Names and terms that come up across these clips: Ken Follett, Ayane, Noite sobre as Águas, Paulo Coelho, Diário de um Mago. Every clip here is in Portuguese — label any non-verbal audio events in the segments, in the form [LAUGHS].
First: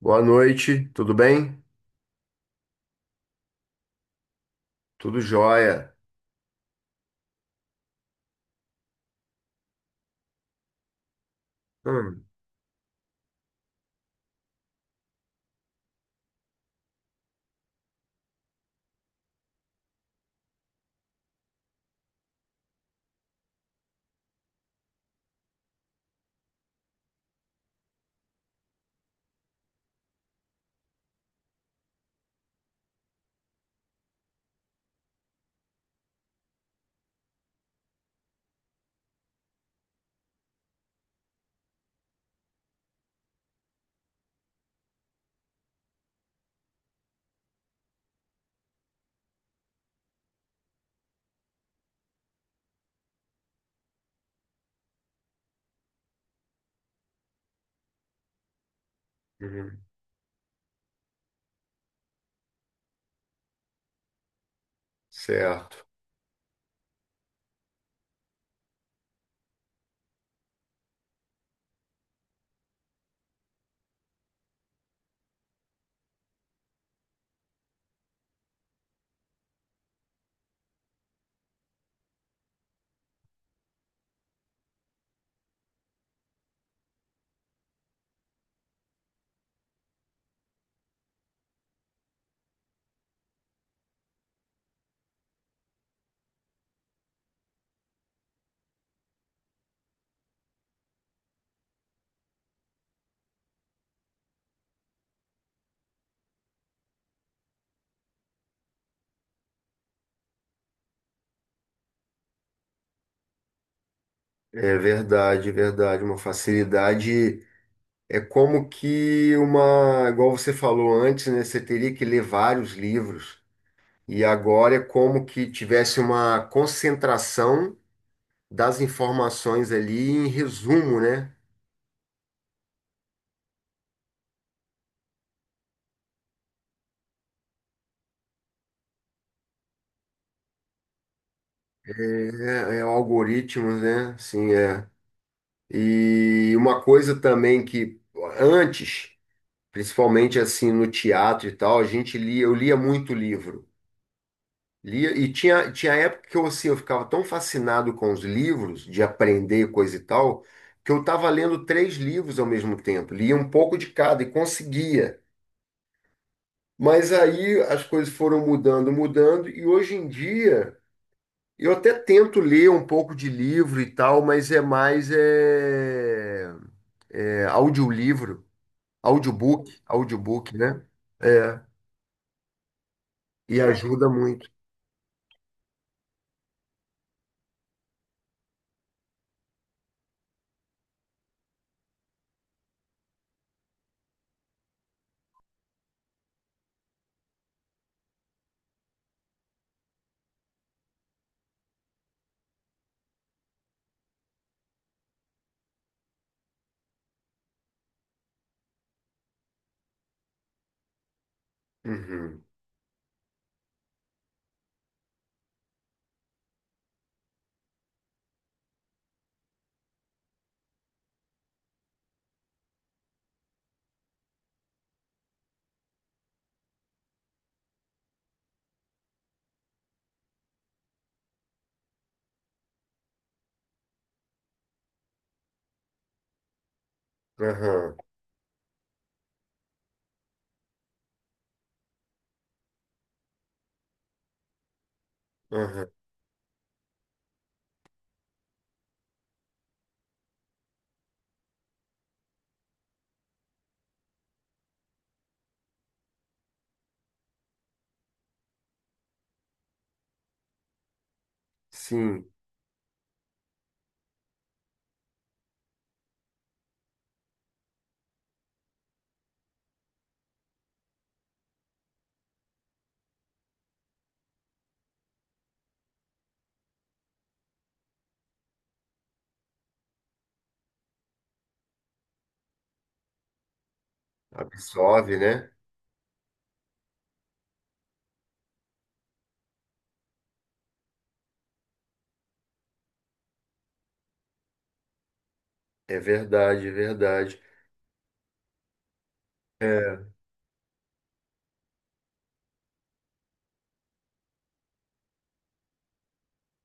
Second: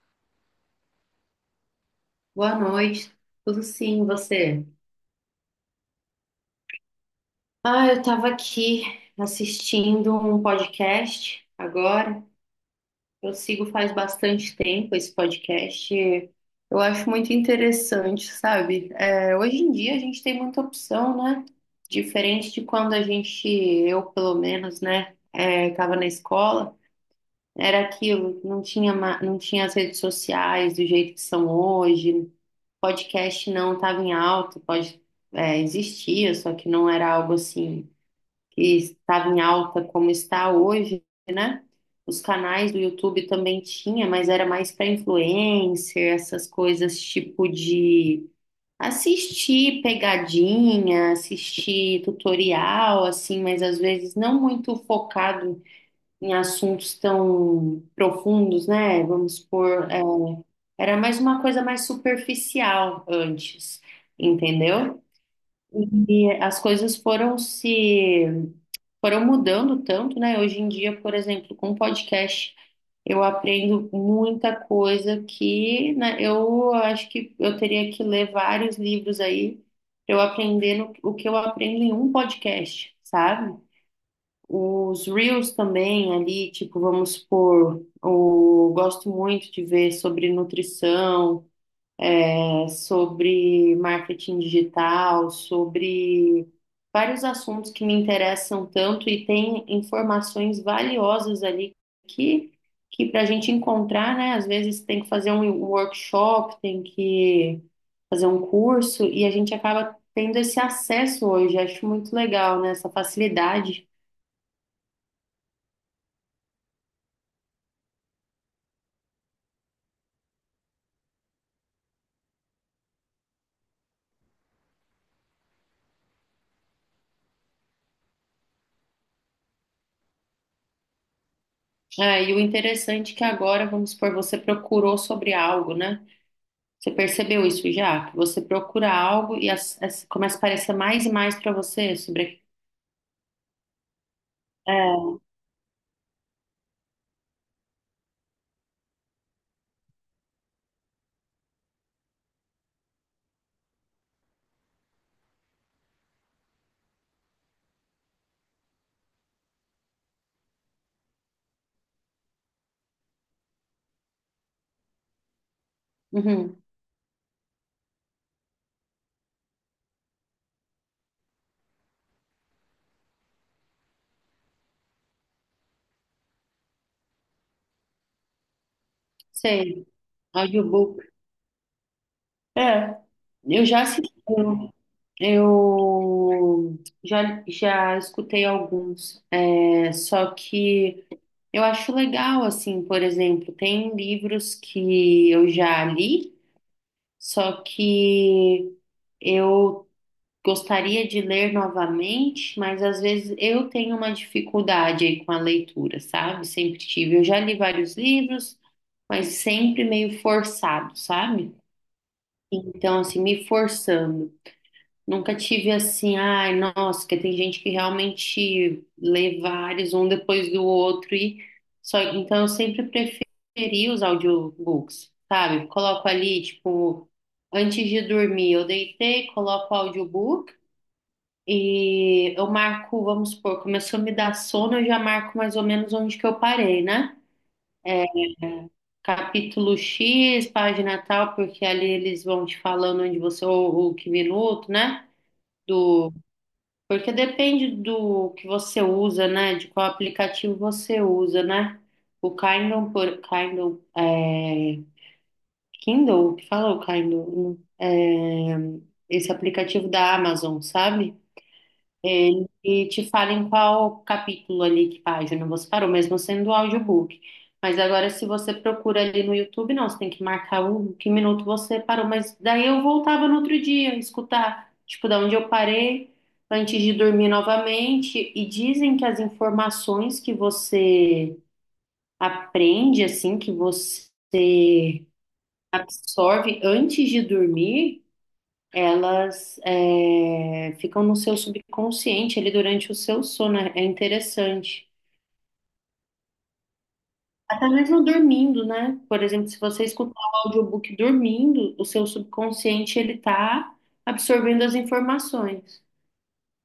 Boa noite, tudo bem? Boa noite, tudo sim, você? Tudo jóia. Ah, eu estava aqui assistindo um podcast Hum. agora. Eu sigo faz bastante tempo esse podcast. Eu acho muito interessante, sabe? É, hoje em dia a gente tem muita opção, né? Diferente de quando a gente, eu pelo menos, né, estava na escola, era aquilo, não tinha, não tinha as redes sociais do jeito que são hoje. Podcast não estava em alta, existia, só que não era algo assim que estava em alta como está hoje, né? Os canais do YouTube também tinha, mas era mais para influencer, essas coisas tipo de assistir pegadinha, assistir tutorial, assim, mas às vezes não muito focado em assuntos tão profundos, né? Vamos Uhum, supor, era mais uma coisa mais superficial antes, entendeu? certo. E as coisas foram se foram mudando tanto, né? Hoje em dia, por exemplo, com podcast, eu aprendo muita coisa que, né, eu acho que eu teria que ler vários livros aí para eu aprender o que eu aprendo em um podcast, sabe? Os Reels também ali, tipo, vamos supor, eu gosto muito de ver sobre nutrição, sobre marketing digital, sobre vários assuntos que me interessam tanto e tem informações valiosas ali que, que para a gente encontrar, né? Às vezes tem que fazer um workshop, tem que fazer um curso e a gente acaba tendo esse acesso hoje. Acho muito legal, né? Essa facilidade. É verdade, verdade. Uma facilidade é como que uma, igual você falou antes, né? Você teria que ler vários livros. E agora é como que tivesse uma concentração das informações ali em resumo, né? É, e o interessante é que agora, vamos supor, você procurou sobre algo, né? Você percebeu isso já? Que você procura algo e começa a aparecer mais e mais para É, você sobre. é é algoritmos, né? Sim, é. É, E uma coisa também que antes, principalmente assim no teatro e tal, a gente lia, eu lia muito livro. Lia, e tinha época que eu, assim, eu ficava tão fascinado com os livros, de aprender coisa e tal, que eu estava lendo três livros ao mesmo tempo, lia um pouco de cada e conseguia. uhum, Mas aí as coisas foram mudando, e hoje em dia eu até tento ler um pouco de livro e tal, mas é mais audiolivro, audiobook, sei, audiobook, né? audiobook. É, É, e eu já ajuda assisti, muito. eu já escutei alguns, só que eu acho legal, assim, por exemplo, tem livros que eu já li, só que. Eu gostaria de ler novamente, mas às vezes eu tenho uma dificuldade aí com a leitura, sabe? Sempre tive. Eu já li vários livros, mas sempre meio forçado, sabe? Uhum. Então, assim, me forçando. Nunca tive assim, ai, nossa, que tem gente que realmente lê vários, um depois do outro, e só. Então, eu sempre preferi os audiobooks, sabe? Coloco ali, tipo, antes de dormir, eu deitei, coloco o audiobook. E eu marco, vamos supor, começou a me dar sono, eu já marco mais ou menos onde que eu parei, né? Aham. Capítulo X, página tal, porque ali eles vão te falando onde você, ou que minuto, né? Aham. Do, porque depende do que você usa, né? De qual aplicativo você usa, né? O Kindle, Kindle, Kindle, o que fala o Kindle? É, esse aplicativo da Amazon, sabe? Sim, E te fala em qual capítulo ali, que página você parou, mesmo sendo audiobook. Mas agora, se você procura ali no YouTube, não, você tem que marcar o que minuto você parou. Mas daí eu voltava no outro dia, escutar, tipo, da onde eu parei, antes de dormir novamente. E dizem que as informações que você aprende, assim, que você absorve, né? absorve antes de dormir, elas ficam no seu subconsciente ali durante o seu sono. É interessante. É verdade, é verdade. Até mesmo dormindo, né? Por exemplo, se você É escutar o audiobook dormindo, o seu subconsciente ele tá absorvendo as informações.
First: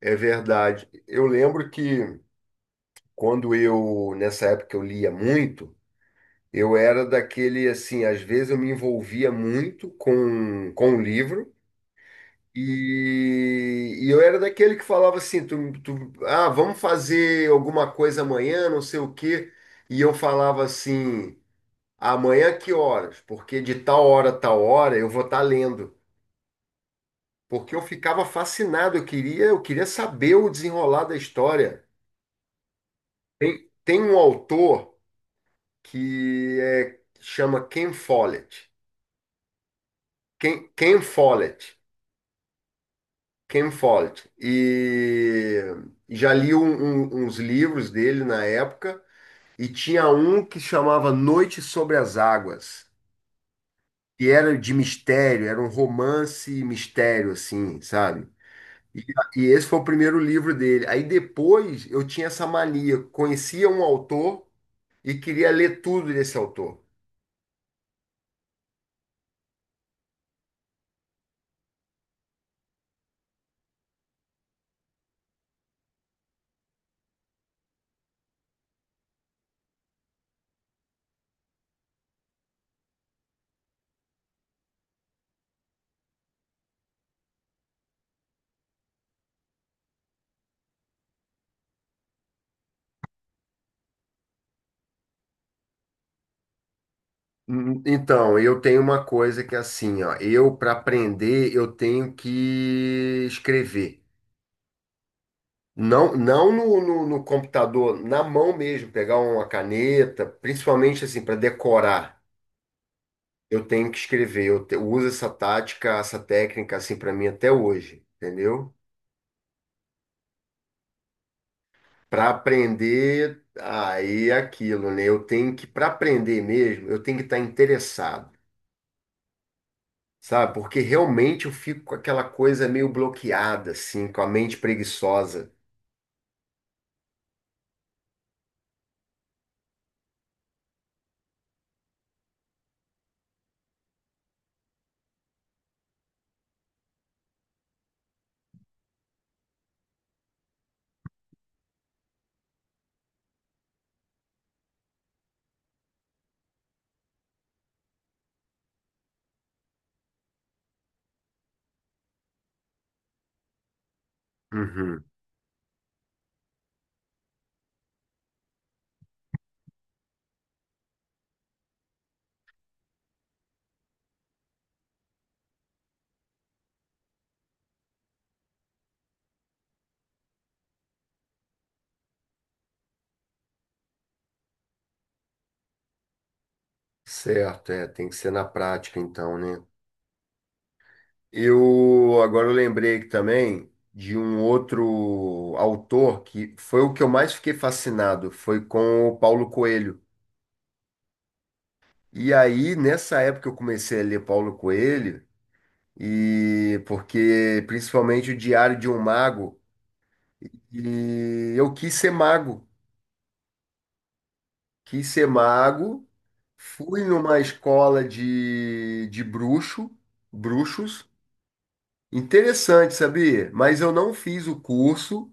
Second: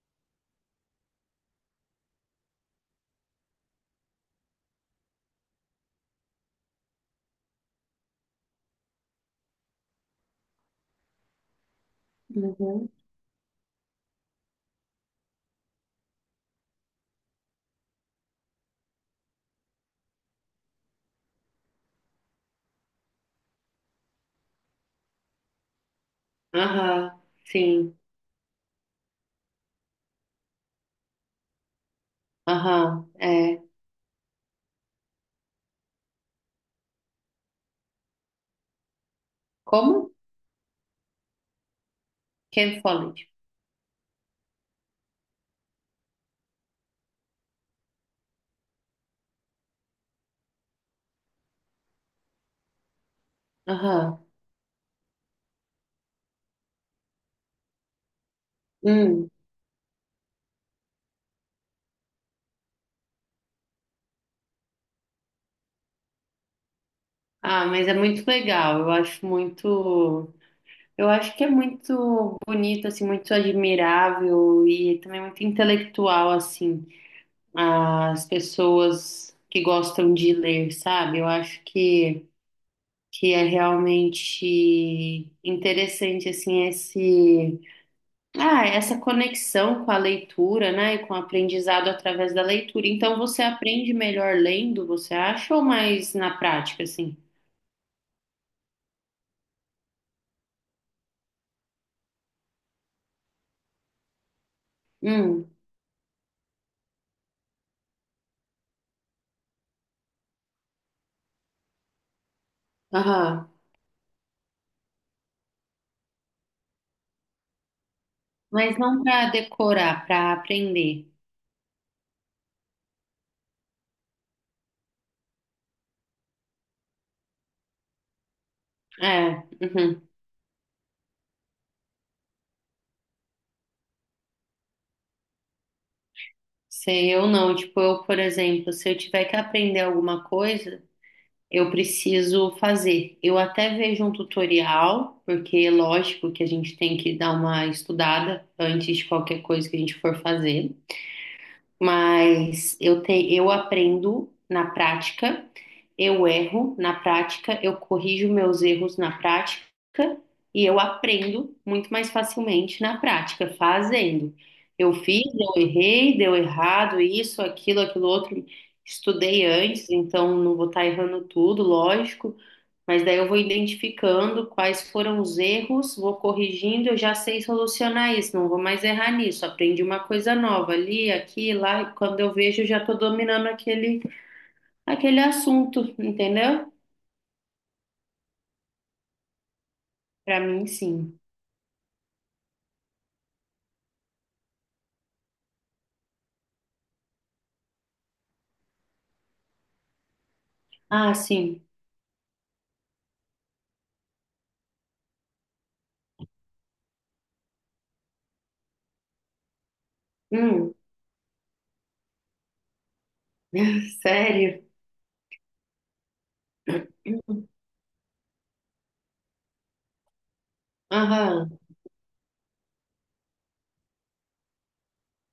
é verdade. Eu lembro que quando eu, nessa época, eu lia muito, eu era daquele assim, às vezes eu me envolvia muito com o livro Uhum. E eu era daquele que falava assim, ah, vamos fazer alguma coisa amanhã, não sei o quê. E eu falava assim. Amanhã que horas? Porque de tal hora a tal hora eu vou estar lendo. Aham, Porque eu sim. ficava fascinado, eu queria saber o desenrolar da história. Aham, é. Tem um autor chama Ken Follett. Como? Ken Follett. Ken Follett. Ken Follett. E já li uns livros dele na época, e tinha um que chamava Noite sobre as Águas, Aham. que era de mistério, era um romance e mistério, assim, sabe? E, Hum. e esse foi o primeiro livro dele. Aí depois eu tinha essa mania, conhecia um autor e queria ler tudo desse autor. Ah, mas é muito legal. Eu acho muito. Eu acho que é muito bonito, assim, muito admirável e também muito intelectual, assim, as pessoas que gostam de ler, sabe? Eu acho que é realmente interessante, assim, essa conexão com a leitura, né? E com o aprendizado através da leitura. Então, você aprende melhor lendo, você acha, ou mais na prática, assim? Hum. Então, eu tenho uma coisa que é assim, ó, eu para aprender eu tenho que escrever. Hum, Não no computador, na mão mesmo, pegar uma caneta, principalmente assim para decorar. aham. Eu tenho que escrever, uso essa tática, essa técnica assim para mim até hoje, entendeu? Mas não para decorar, para aprender. Para aprender, aí é aquilo, né? Eu tenho que, para aprender mesmo, eu tenho que estar interessado, É, uhum. sabe? Porque realmente eu fico com aquela coisa meio bloqueada, assim, com a mente preguiçosa. Sei, eu não. Tipo, eu, por exemplo, se eu tiver que aprender alguma coisa, eu preciso fazer. Eu até vejo um tutorial, porque é lógico que a gente tem que dar uma estudada antes de qualquer coisa que a gente for fazer. Mas eu aprendo na prática, eu erro na prática, eu corrijo meus erros na prática e eu aprendo muito mais facilmente na prática, fazendo. Eu Uhum. fiz, eu errei, deu errado, isso, aquilo, aquilo outro, estudei antes, então não vou estar errando tudo, lógico, mas daí eu vou identificando quais foram os erros, vou corrigindo, eu já sei solucionar isso, não vou mais errar nisso. Aprendi uma coisa nova ali, aqui, lá, e quando eu vejo, eu já estou dominando aquele assunto, entendeu? Certo, é, tem que ser na prática, então, né? Para mim, sim. Eu agora eu lembrei que também de um outro autor que foi o que eu mais fiquei fascinado, foi com o Paulo Coelho. Ah, sim. E aí, nessa época que eu comecei a ler Paulo Coelho, e porque principalmente o Diário de um Mago, Hum, e eu [LAUGHS] sério? quis ser mago, fui numa escola de bruxos. Aham. Interessante, sabia? Mas eu não fiz o curso,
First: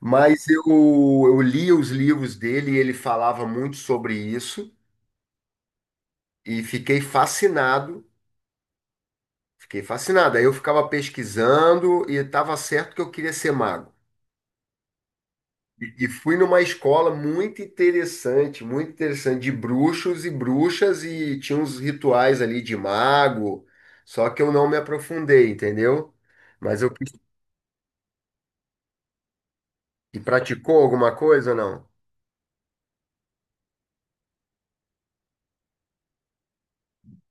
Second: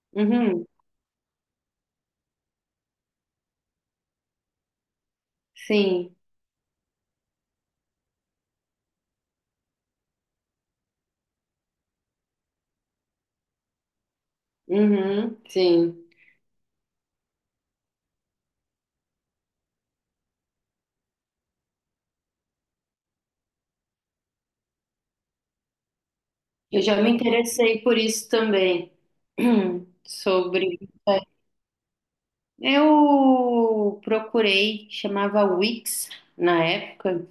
mas Uhum. eu li os livros dele e ele falava muito sobre isso Sim. e fiquei fascinado, fiquei fascinado. Aí eu ficava pesquisando e estava certo que eu queria ser mago. Uhum. E Sim. e fui numa escola muito interessante, de bruxos e bruxas, e tinha uns rituais ali de mago, só que eu não me aprofundei, entendeu? Eu Mas eu já me quis. interessei por isso também. [CLEARS THROAT] E praticou sobre alguma coisa ou não? Eu procurei, chamava Wix na época.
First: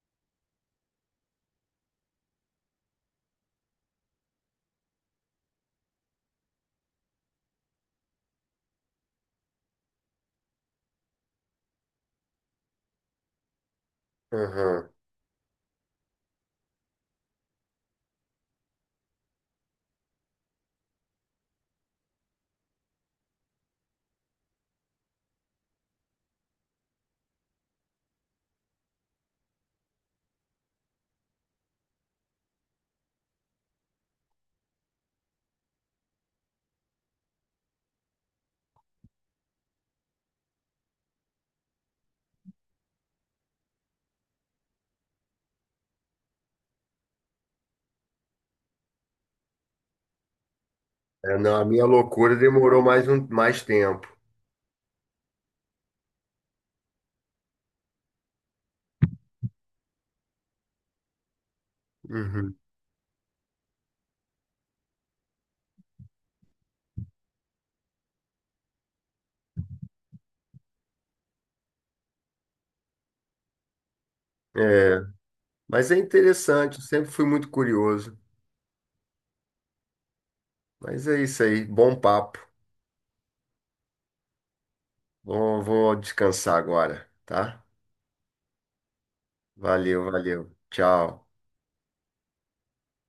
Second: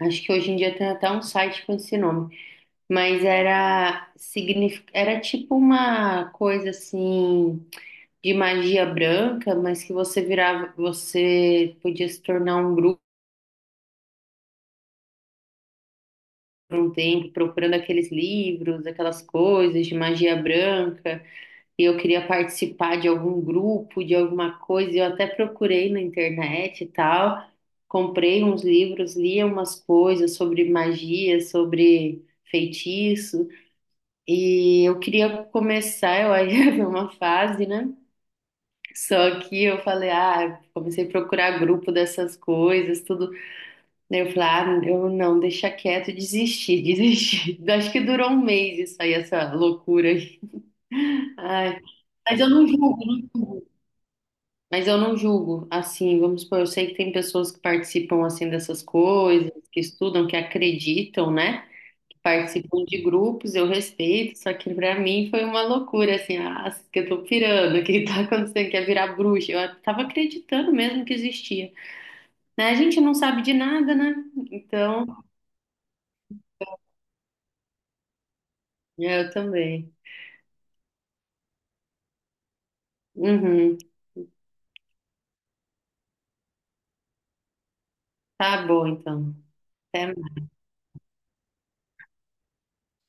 Acho que hoje em dia tem até um site com esse nome, mas era tipo uma coisa assim de magia branca, mas que você virava, você podia se tornar um grupo Aham. por um tempo procurando aqueles livros, aquelas coisas de magia branca. E eu queria participar de algum grupo, de alguma coisa, eu até procurei na internet e tal, comprei uns livros, lia umas coisas sobre magia, sobre feitiço, e eu queria começar, eu aí [LAUGHS] ia ver uma fase, né? Só que eu falei, ah, comecei a procurar grupo dessas coisas, tudo. Daí eu falei, ah, eu não, deixa quieto, desisti, [LAUGHS] desisti. Acho que durou um mês isso aí, essa loucura aí. É, não, a Ai, minha loucura mas eu não demorou julgo, não mais julgo. tempo. Mas eu não julgo, assim, vamos supor, eu sei que tem pessoas que participam, assim, dessas coisas, que estudam, que acreditam, né? Que Uhum. participam de grupos, eu respeito, só que pra mim foi uma loucura, assim, ah, que eu tô pirando, o que tá acontecendo, quer virar bruxa. Eu tava acreditando mesmo que existia. Né? A gente não sabe de nada, né? É, Então, mas é interessante, eu sempre fui muito curioso. eu também. Mas é isso aí, bom papo. Uhum. Vou descansar agora, tá? Tá bom, então. Valeu, Até valeu. Tchau.